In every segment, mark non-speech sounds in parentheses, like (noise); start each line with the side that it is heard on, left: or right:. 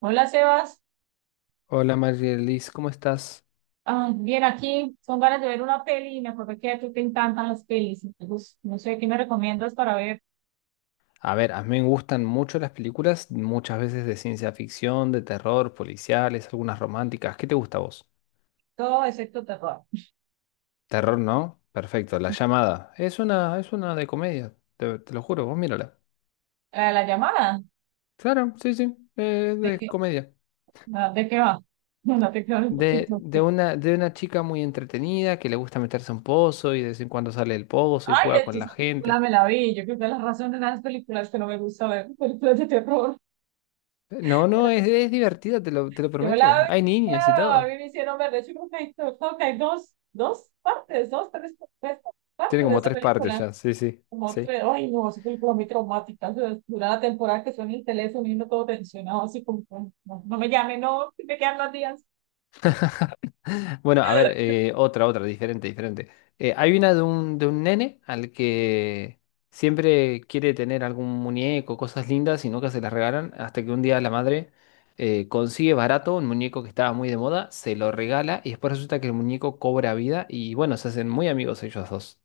right: Hola Sebas.
left: Hola Marielis, ¿cómo estás?
right: Bien aquí, son ganas de ver una peli y me acordé que a ti te encantan las pelis, entonces no sé qué me recomiendas para ver
left: A ver, a mí me gustan mucho las películas, muchas veces de ciencia ficción, de terror, policiales, algunas románticas. ¿Qué te gusta a vos?
right: todo excepto terror.
left: Terror, ¿no? Perfecto, La Llamada. Es una de comedia, te lo juro, vos mírala.
right: La llamada,
left: Claro, sí, sí,
right: ¿de qué,
left: de comedia.
right: de qué va? (laughs) No te quedas un
left: De,
right: poquito.
left: de una, de una chica muy entretenida que le gusta meterse a un pozo y de vez en cuando sale del pozo y
right: Ay,
left: juega
right: es que
left: con la
right: esa película
left: gente.
right: me la vi, yo creo que es la razón de las películas que no me gusta ver, (laughs) películas de terror.
left: No, no, es divertida, te lo
right: Yo la
left: prometo.
right: vi,
left: Hay niños y
right: claro, a
left: todo.
right: mí me hicieron ver, de hecho creo que hay 2, 2 partes, dos, tres, tres
left: Tiene
right: partes de
left: como
right: esa
left: tres partes
right: película.
left: ya, sí, sí.
right: Como
left: Sí.
right: tres, ay no, esa película muy traumática. O sea, dura la temporada que suena el teléfono y uno todo tensionado, así como, como, no, no me llame, no, que me quedan 2 días.
left: Bueno, a ver, otra, otra, diferente, diferente. Hay una de un nene al que siempre quiere tener algún muñeco, cosas lindas y nunca se las regalan, hasta que un día la madre consigue barato un muñeco que estaba muy de moda, se lo regala y después resulta que el muñeco cobra vida y bueno, se hacen muy amigos ellos dos.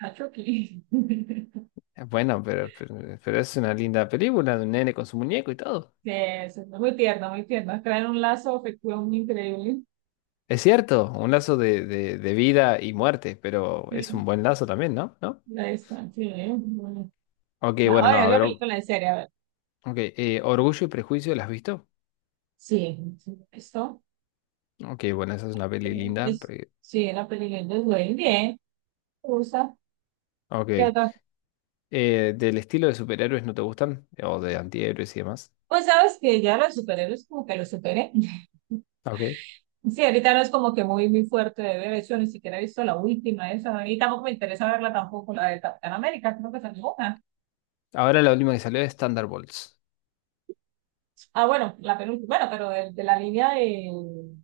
right: Ah, Chucky. (laughs)
left: Bueno, pero es una linda película de un nene con su muñeco y todo.
right: Sí, eso es muy tierno, muy tierno. Traen un lazo afectivo muy increíble.
left: Es cierto, un lazo de vida y muerte, pero es
right: Sí.
left: un buen lazo también, ¿no? ¿No?
right: Ahí está, sí. Bueno.
left: Ok,
right: No,
left: bueno, no,
right: es
left: a
right: una
left: ver.
right: película en serio, a ver.
left: Ok, Orgullo y Prejuicio, ¿la has visto?
right: Sí, sí, esto
left: Ok, bueno, esa es una peli linda.
right: es, sí, la película es Dwayne, bien, me
left: Ok,
right: ¿qué otra?
left: ¿del estilo de superhéroes no te gustan? O de antihéroes y demás.
right: Pues sabes que ya los superhéroes como que los superé.
left: Ok,
right: Sí, ahorita no es como que muy, muy fuerte de ver, de hecho, ni siquiera he visto la última, esa, y tampoco me interesa verla tampoco, la de Capitán América, creo que es una.
left: ahora la última que salió es Thunderbolts,
right: Ah, bueno, la penúltima, bueno, pero de la línea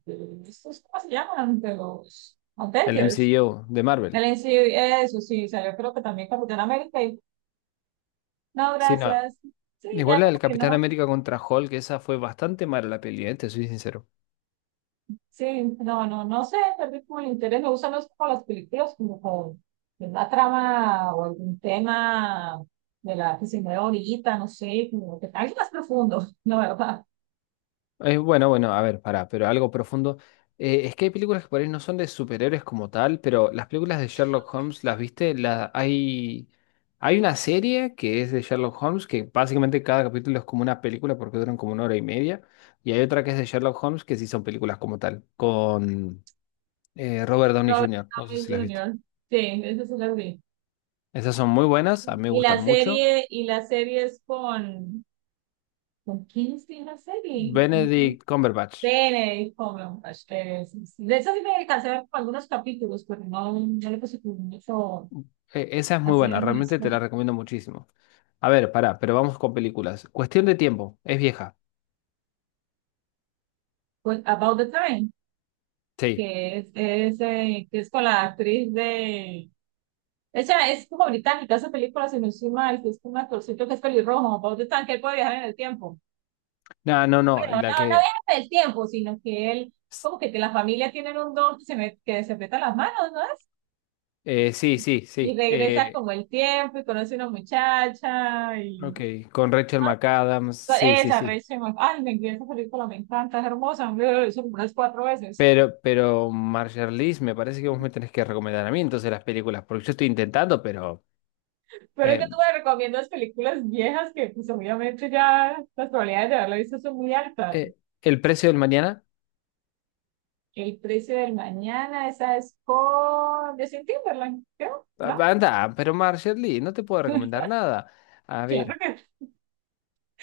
right: de estos, ¿cómo se llaman? De los
left: el
right: Avengers,
left: MCU de
right: el
left: Marvel.
right: MCU, eso sí, o sea, yo creo que también Capitán América, y no,
left: Sí, no,
right: gracias, sí,
left: igual
right: ya
left: la
right: como
left: del
right: que
left: Capitán
right: no.
left: América contra Hulk, esa fue bastante mala la peli, te soy sincero.
right: Sí, no, no, no sé, tal vez como el interés me gustan los, como las películas como con una trama o algún tema de la que se mueve ahorita, no sé, como que algo más profundo, (laughs) no, ¿verdad?
left: Bueno, bueno, a ver, pará, pero algo profundo. Es que hay películas que por ahí no son de superhéroes como tal, pero las películas de Sherlock Holmes, ¿las viste? Hay, hay una serie que es de Sherlock Holmes, que básicamente cada capítulo es como una película porque duran como una hora y media, y hay otra que es de Sherlock Holmes que sí son películas como tal, con Robert Downey
right: Robert
left: Jr., no sé
right: Downey
left: si las viste.
right: Jr. Sí, eso sí lo vi.
left: Esas son muy buenas, a mí me
right: Y
left: gustan
right: la
left: mucho.
right: serie, es ¿con quién es que es la serie? No sé.
left: Benedict Cumberbatch.
right: Benedict Cumberbatch, sí, sí. De eso sí me alcancé a ver como algunos capítulos, pero no, no le puse como mucho
left: Esa es
right: a
left: muy buena,
right: hacerme
left: realmente te la recomiendo muchísimo. A ver, pará, pero vamos con películas. Cuestión de tiempo, es vieja.
right: About the Time.
left: Sí.
right: Que es, que es con la actriz de... Ella es como británica, hace películas, si no estoy mal, que es como un actorcito que es pelirrojo, Paul de Tan, que él puede viajar en el tiempo.
left: No, no, no,
right: Bueno, no,
left: la
right: no
left: que...
right: viaja en el tiempo, sino que él, como que la familia tienen un don que se, me, que se peta las manos, ¿no es?
left: sí, sí,
right: Y
left: sí.
right: regresa como el tiempo y conoce una muchacha y...
left: Ok, con Rachel McAdams, sí, sí,
right: Esa,
left: sí.
right: Rachel, Mc- ay, me esa película, me encanta, es hermosa, me la he visto como unas 4 veces.
left: Pero Marjarlis, me parece que vos me tenés que recomendar a mí entonces las películas, porque yo estoy intentando, pero...
right: Pero es
left: eh,
right: que tú me recomiendas películas viejas que pues obviamente ya las probabilidades de haberla visto son muy altas.
left: eh, El precio del mañana,
right: El precio del mañana, esa es con Justin Timberlake, creo,
left: a-
right: ¿no?
left: anda, pero Marjarlis, no te puedo recomendar
right: (laughs)
left: nada. A
right: Claro
left: ver,
right: que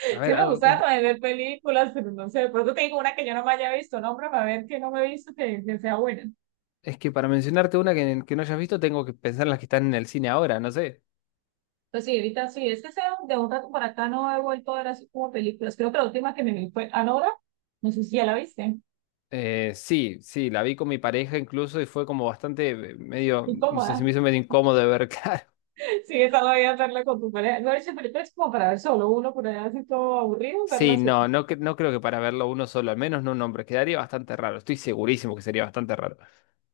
left: a
right: sí
left: ver,
right: me
left: algo,
right: gusta también ver películas, pero no sé, por eso te digo una que yo no me haya visto, nombre para ver que no me he visto que sea buena.
left: es que para mencionarte una que no hayas visto, tengo que pensar en las que están en el cine ahora, no sé.
right: Entonces sí, ahorita sí, es que sea de un rato para acá no he vuelto a ver así como películas. Creo que la última que me vi fue Anora, no sé si ya la viste,
left: Sí, sí, la vi con mi pareja incluso y fue como bastante medio, no sé, se
right: incómoda.
left: me hizo medio incómodo de ver, (laughs) claro.
right: Sí, esa la voy a verla con tu pareja. No, esa película es como para ver solo uno, por allá así todo aburrido, verla
left: Sí,
right: sola.
left: no, no, no creo que para verlo uno solo, al menos no un hombre, quedaría bastante raro, estoy segurísimo que sería bastante raro.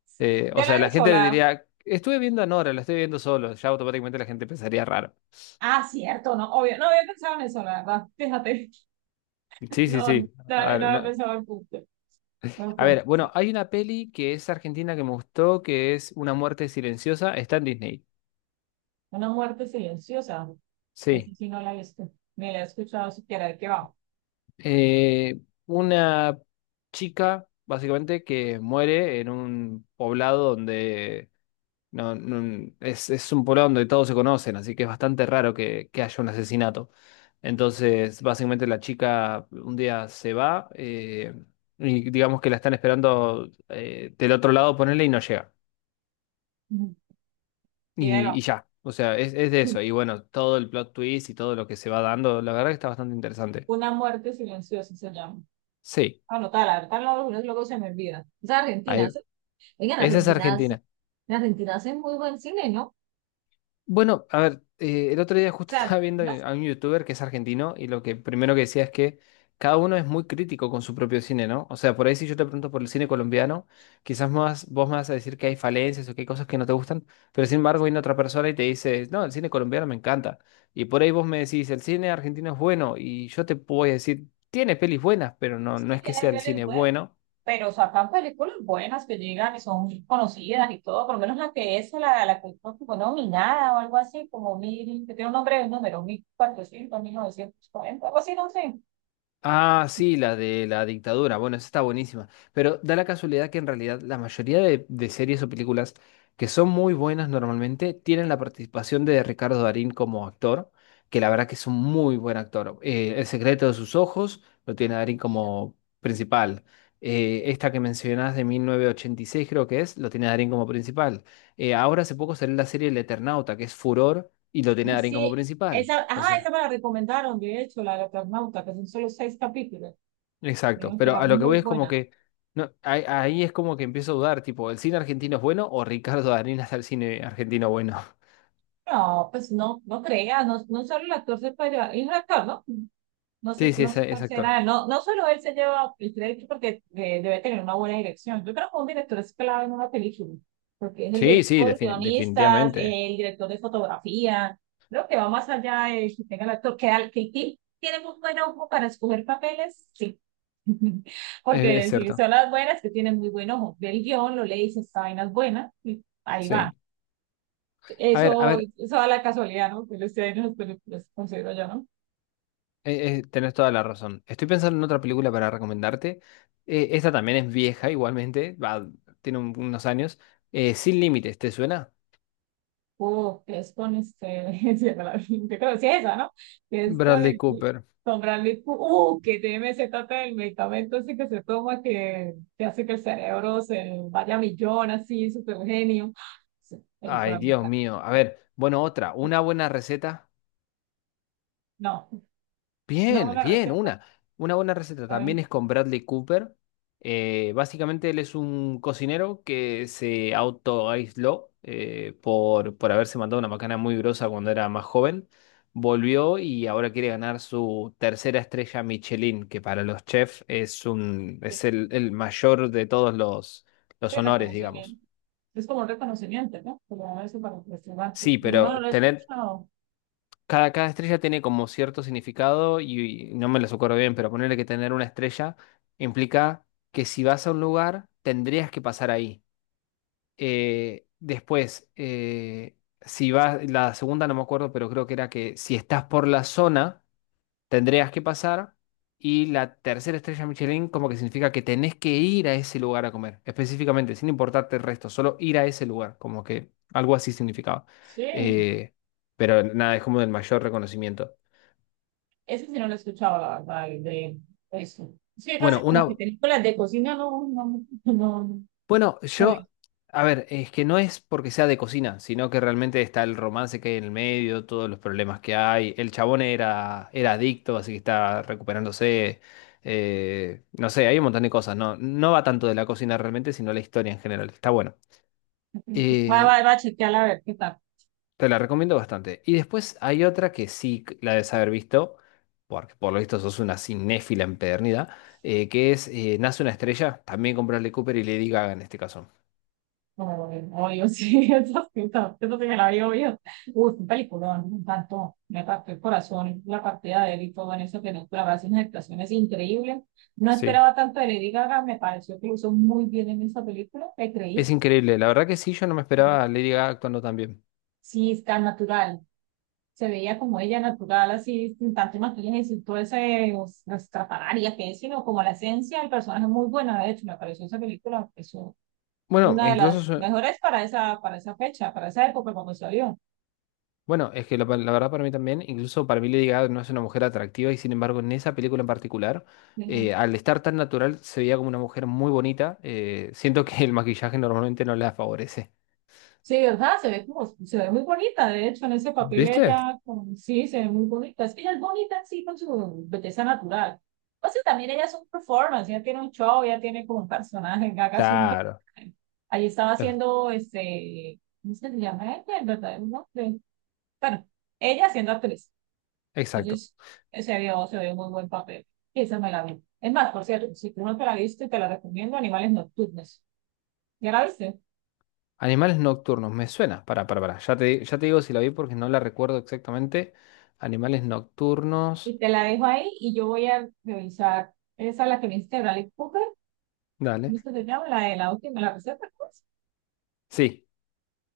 right: Sí.
left: O
right: Ya la
left: sea, la
right: vi
left: gente le
right: sola.
left: diría, estuve viendo a Nora, la estoy viendo solo, ya automáticamente la gente pensaría raro.
right: Ah, cierto, no, obvio. No había pensado en eso, la verdad. Fíjate. (laughs)
left: Sí, sí,
right: No, no,
left: sí.
right: no
left: A ver,
right: había pensado en punto. Buen
left: a ver,
right: punto,
left: bueno,
right: sí.
left: hay una peli que es argentina que me gustó, que es Una muerte silenciosa, está en Disney.
right: Una muerte silenciosa. Esa
left: Sí.
right: sí no la he visto. Ni la he escuchado siquiera de qué va.
left: Eh, una chica, básicamente, que muere en un poblado donde es un poblado donde todos se conocen, así que es bastante raro que haya un asesinato. Entonces, básicamente, la chica un día se va y digamos que la están esperando del otro lado, ponerle y no llega.
right: Ujú. Y de ahí va.
left: Y ya, o sea, es de eso.
right: (laughs)
left: Y bueno, todo el plot twist y todo lo que se va dando, la verdad que está bastante interesante.
right: Una muerte silenciosa se llama.
left: Sí,
right: Anotar, ahorita luego luego se me olvida. Es Argentina.
left: ahí,
right: ¿Sí? Oigan,
left: esa es
right: Argentina,
left: Argentina.
right: en Argentina hacen muy buen cine, ¿no? O
left: Bueno, a ver, el otro día justo (laughs)
right: sea,
left: estaba viendo a un youtuber que es argentino y lo que primero que decía es que cada uno es muy crítico con su propio cine, ¿no? O sea, por ahí si yo te pregunto por el cine colombiano, quizás más, vos me vas a decir que hay falencias o que hay cosas que no te gustan, pero sin embargo viene otra persona y te dice, no, el cine colombiano me encanta. Y por ahí vos me decís, el cine argentino es bueno y yo te puedo decir, tiene pelis buenas, pero no,
right: sí,
left: no es que
right: tiene
left: sea el
right: pelis
left: cine
right: buenas,
left: bueno.
right: pero sacan películas buenas que llegan y son conocidas y todo, por lo menos la que es la que creo que fue como nominada o algo así, como mil, que tiene un nombre de un número, 1400, 1940 algo así, no sé.
left: Ah, sí, la de la dictadura. Bueno, esa está buenísima. Pero da la casualidad que en realidad la mayoría de series o películas que son muy buenas normalmente tienen la participación de Ricardo Darín como actor, que la verdad que es un muy buen actor. El secreto de sus ojos lo tiene a Darín como principal. Esta que mencionás de 1986 creo que es, lo tiene a Darín como principal. Ahora hace poco salió la serie El Eternauta, que es furor, y lo tiene a
right: Ay,
left: Darín
right: sí,
left: como principal.
right: esa,
left: O
right: ajá, esa
left: sea.
right: me la recomendaron, de hecho, la de Eternauta, que son solo 6 capítulos, me
left: Exacto,
right: dijeron que
left: pero
right: era
left: a lo que
right: muy
left: voy es como
right: buena.
left: que no, ahí es como que empiezo a dudar, tipo, ¿el cine argentino es bueno o Ricardo Darín es el cine argentino bueno? (laughs)
right: No, pues no, no creas, no, no solo el actor se puede, es un actor, ¿no? No
left: Sí,
right: sé,
left: sí,
right: no sé
left: es
right: cuál
left: actor.
right: será. No, no solo él se lleva el crédito porque debe tener una buena dirección. Yo creo que un director es clave en una película, porque es el
left: Sí, sí,
right: director, guionistas,
left: definitivamente.
right: el director de fotografía. Creo que va más allá de que tenga el actor, que, al- que ti- tiene muy buen ojo para escoger papeles, sí. (laughs)
left: Es
right: Porque si
left: cierto,
right: son las buenas, que tienen muy buen ojo. Ve el guión, lo lees, esta vaina es buena, y ahí va.
left: sí. A
right: Eso,
left: ver,
right: eso da la casualidad, ¿no? Que lo esté en las películas, considero yo, ¿no?
left: tenés toda la razón. Estoy pensando en otra película para recomendarte. Esta también es vieja, igualmente, va, tiene unos años. Sin Límites, ¿te suena?
right: Que es con este, (laughs) se me la- yo creo que sí es esa, ¿no? Que es con
left: Bradley
right: el,
left: Cooper.
right: con Bradley Coo- que tiene se trata del medicamento ese que se toma que hace que el cerebro se vaya a millón, así, súper genio. Sí,
left: Ay,
right: película me
left: Dios
right: encanta.
left: mío. A ver, bueno, otra, una buena receta.
right: No, una
left: Bien,
right: buena
left: bien,
right: receta,
left: una buena receta.
right: ¿saben?
left: También es con Bradley Cooper. Básicamente él es un cocinero que se autoaisló por haberse mandado una macana muy grosa cuando era más joven. Volvió y ahora quiere ganar su tercera estrella Michelin, que para los chefs es un,
right: Sí,
left: es el mayor de todos los
right: sí,
left: honores, digamos.
right: reconocimiento. Es como un reconocimiento, ¿no? Como eso para el restaurante.
left: Sí,
right: Pero no, no
left: pero
right: lo he
left: tener
right: escuchado.
left: cada, cada estrella tiene como cierto significado y no me las acuerdo bien, pero ponerle que tener una estrella implica que si vas a un lugar tendrías que pasar ahí. Después, si vas, la segunda no me acuerdo, pero creo que era que si estás por la zona tendrías que pasar. Y la tercera estrella Michelin como que significa que tenés que ir a ese lugar a comer, específicamente, sin importarte el resto, solo ir a ese lugar, como que algo así significaba.
right: Sí,
left: Eh, pero nada, es como el mayor reconocimiento.
right: ese sí no lo he escuchado, la verdad, el de eso. Es que casi
left: Bueno,
right: como
left: una,
right: que películas de cocina no, no, no, no,
left: bueno,
right: no he
left: yo,
right: visto.
left: a ver, es que no es porque sea de cocina, sino que realmente está el romance que hay en el medio, todos los problemas que hay. El chabón era, era adicto, así que está recuperándose. No sé, hay un montón de cosas. No, no va tanto de la cocina realmente, sino la historia en general. Está bueno.
right: Va, va,
left: Eh,
right: va a chequearla a ver qué tal.
left: Te la recomiendo bastante. Y después hay otra que sí la debes haber visto, porque por lo visto sos una cinéfila empedernida, que es Nace una estrella, también con Bradley Cooper y Lady Gaga en este caso.
right: No, obvio, sí, (laughs) esas sí, eso sí me la vi, obvio. Uy, un peliculón, me encantó. Me partió el corazón, la partida de él y todo en esa película, va a ser unas actuaciones increíbles. No
left: Sí,
right: esperaba tanto de Lady Gaga, me pareció que lo hizo muy bien en esa película, me
left: es
right: creí.
left: increíble, la verdad que sí, yo no me esperaba a Lady Gaga actuando tan bien.
right: Sí, está natural. Se veía como ella natural, así, sin tanto maquillaje, y sin todo ese, os- las estrafalarias que es, sino como la esencia del personaje muy buena, de hecho, me pareció esa película, es
left: Bueno,
right: una
left: e
right: de
left: incluso,
right: las mejores para esa fecha, para esa época cuando salió.
left: bueno, es que la verdad para mí también, incluso para mí Lady Gaga no es una mujer atractiva y sin embargo en esa película en particular, al estar tan natural se veía como una mujer muy bonita, siento que el maquillaje normalmente no la favorece.
right: Sí, ¿verdad? Se ve como, se ve muy bonita, de hecho, en ese papel
left: ¿Viste?
right: ella, como, sí, se ve muy bonita. Es que ella es bonita sí con su belleza natural. Entonces también ella es un performance, ella tiene un show, ella tiene como un personaje, Gaga es un
left: Claro,
right: personaje. Ahí estaba
left: eh,
right: haciendo, este, ¿cómo se le llama ella? El verdadero nombre. Bueno, ella siendo actriz.
left: exacto.
right: Entonces, se vio muy buen papel. Y esa me la vi. Es más, por cierto, si tú no te la viste, te la recomiendo, Animales Nocturnos. ¿Ya la viste?
left: Animales nocturnos, me suena, para, ya te digo si la vi porque no la recuerdo exactamente. Animales
right: Y
left: nocturnos,
right: te la dejo ahí y yo voy a revisar esa la que me hiciste Bradley Cooper,
left: dale.
right: ¿viste que se llama? La de la última, la receta, pues.
left: Sí,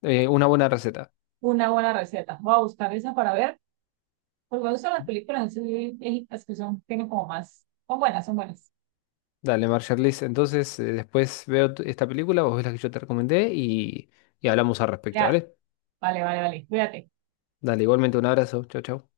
left: una buena receta.
right: Una buena receta. Voy a buscar esa para ver, porque me gustan las películas así viejitas que son, tienen como más, son buenas, son buenas.
left: Dale, Marshall entonces, después veo esta película, vos ves la que yo te recomendé y hablamos al respecto,
right: Ya,
left: ¿dale?
right: vale, vale, vale, cuídate.
left: Dale, igualmente un abrazo. Chau, chau.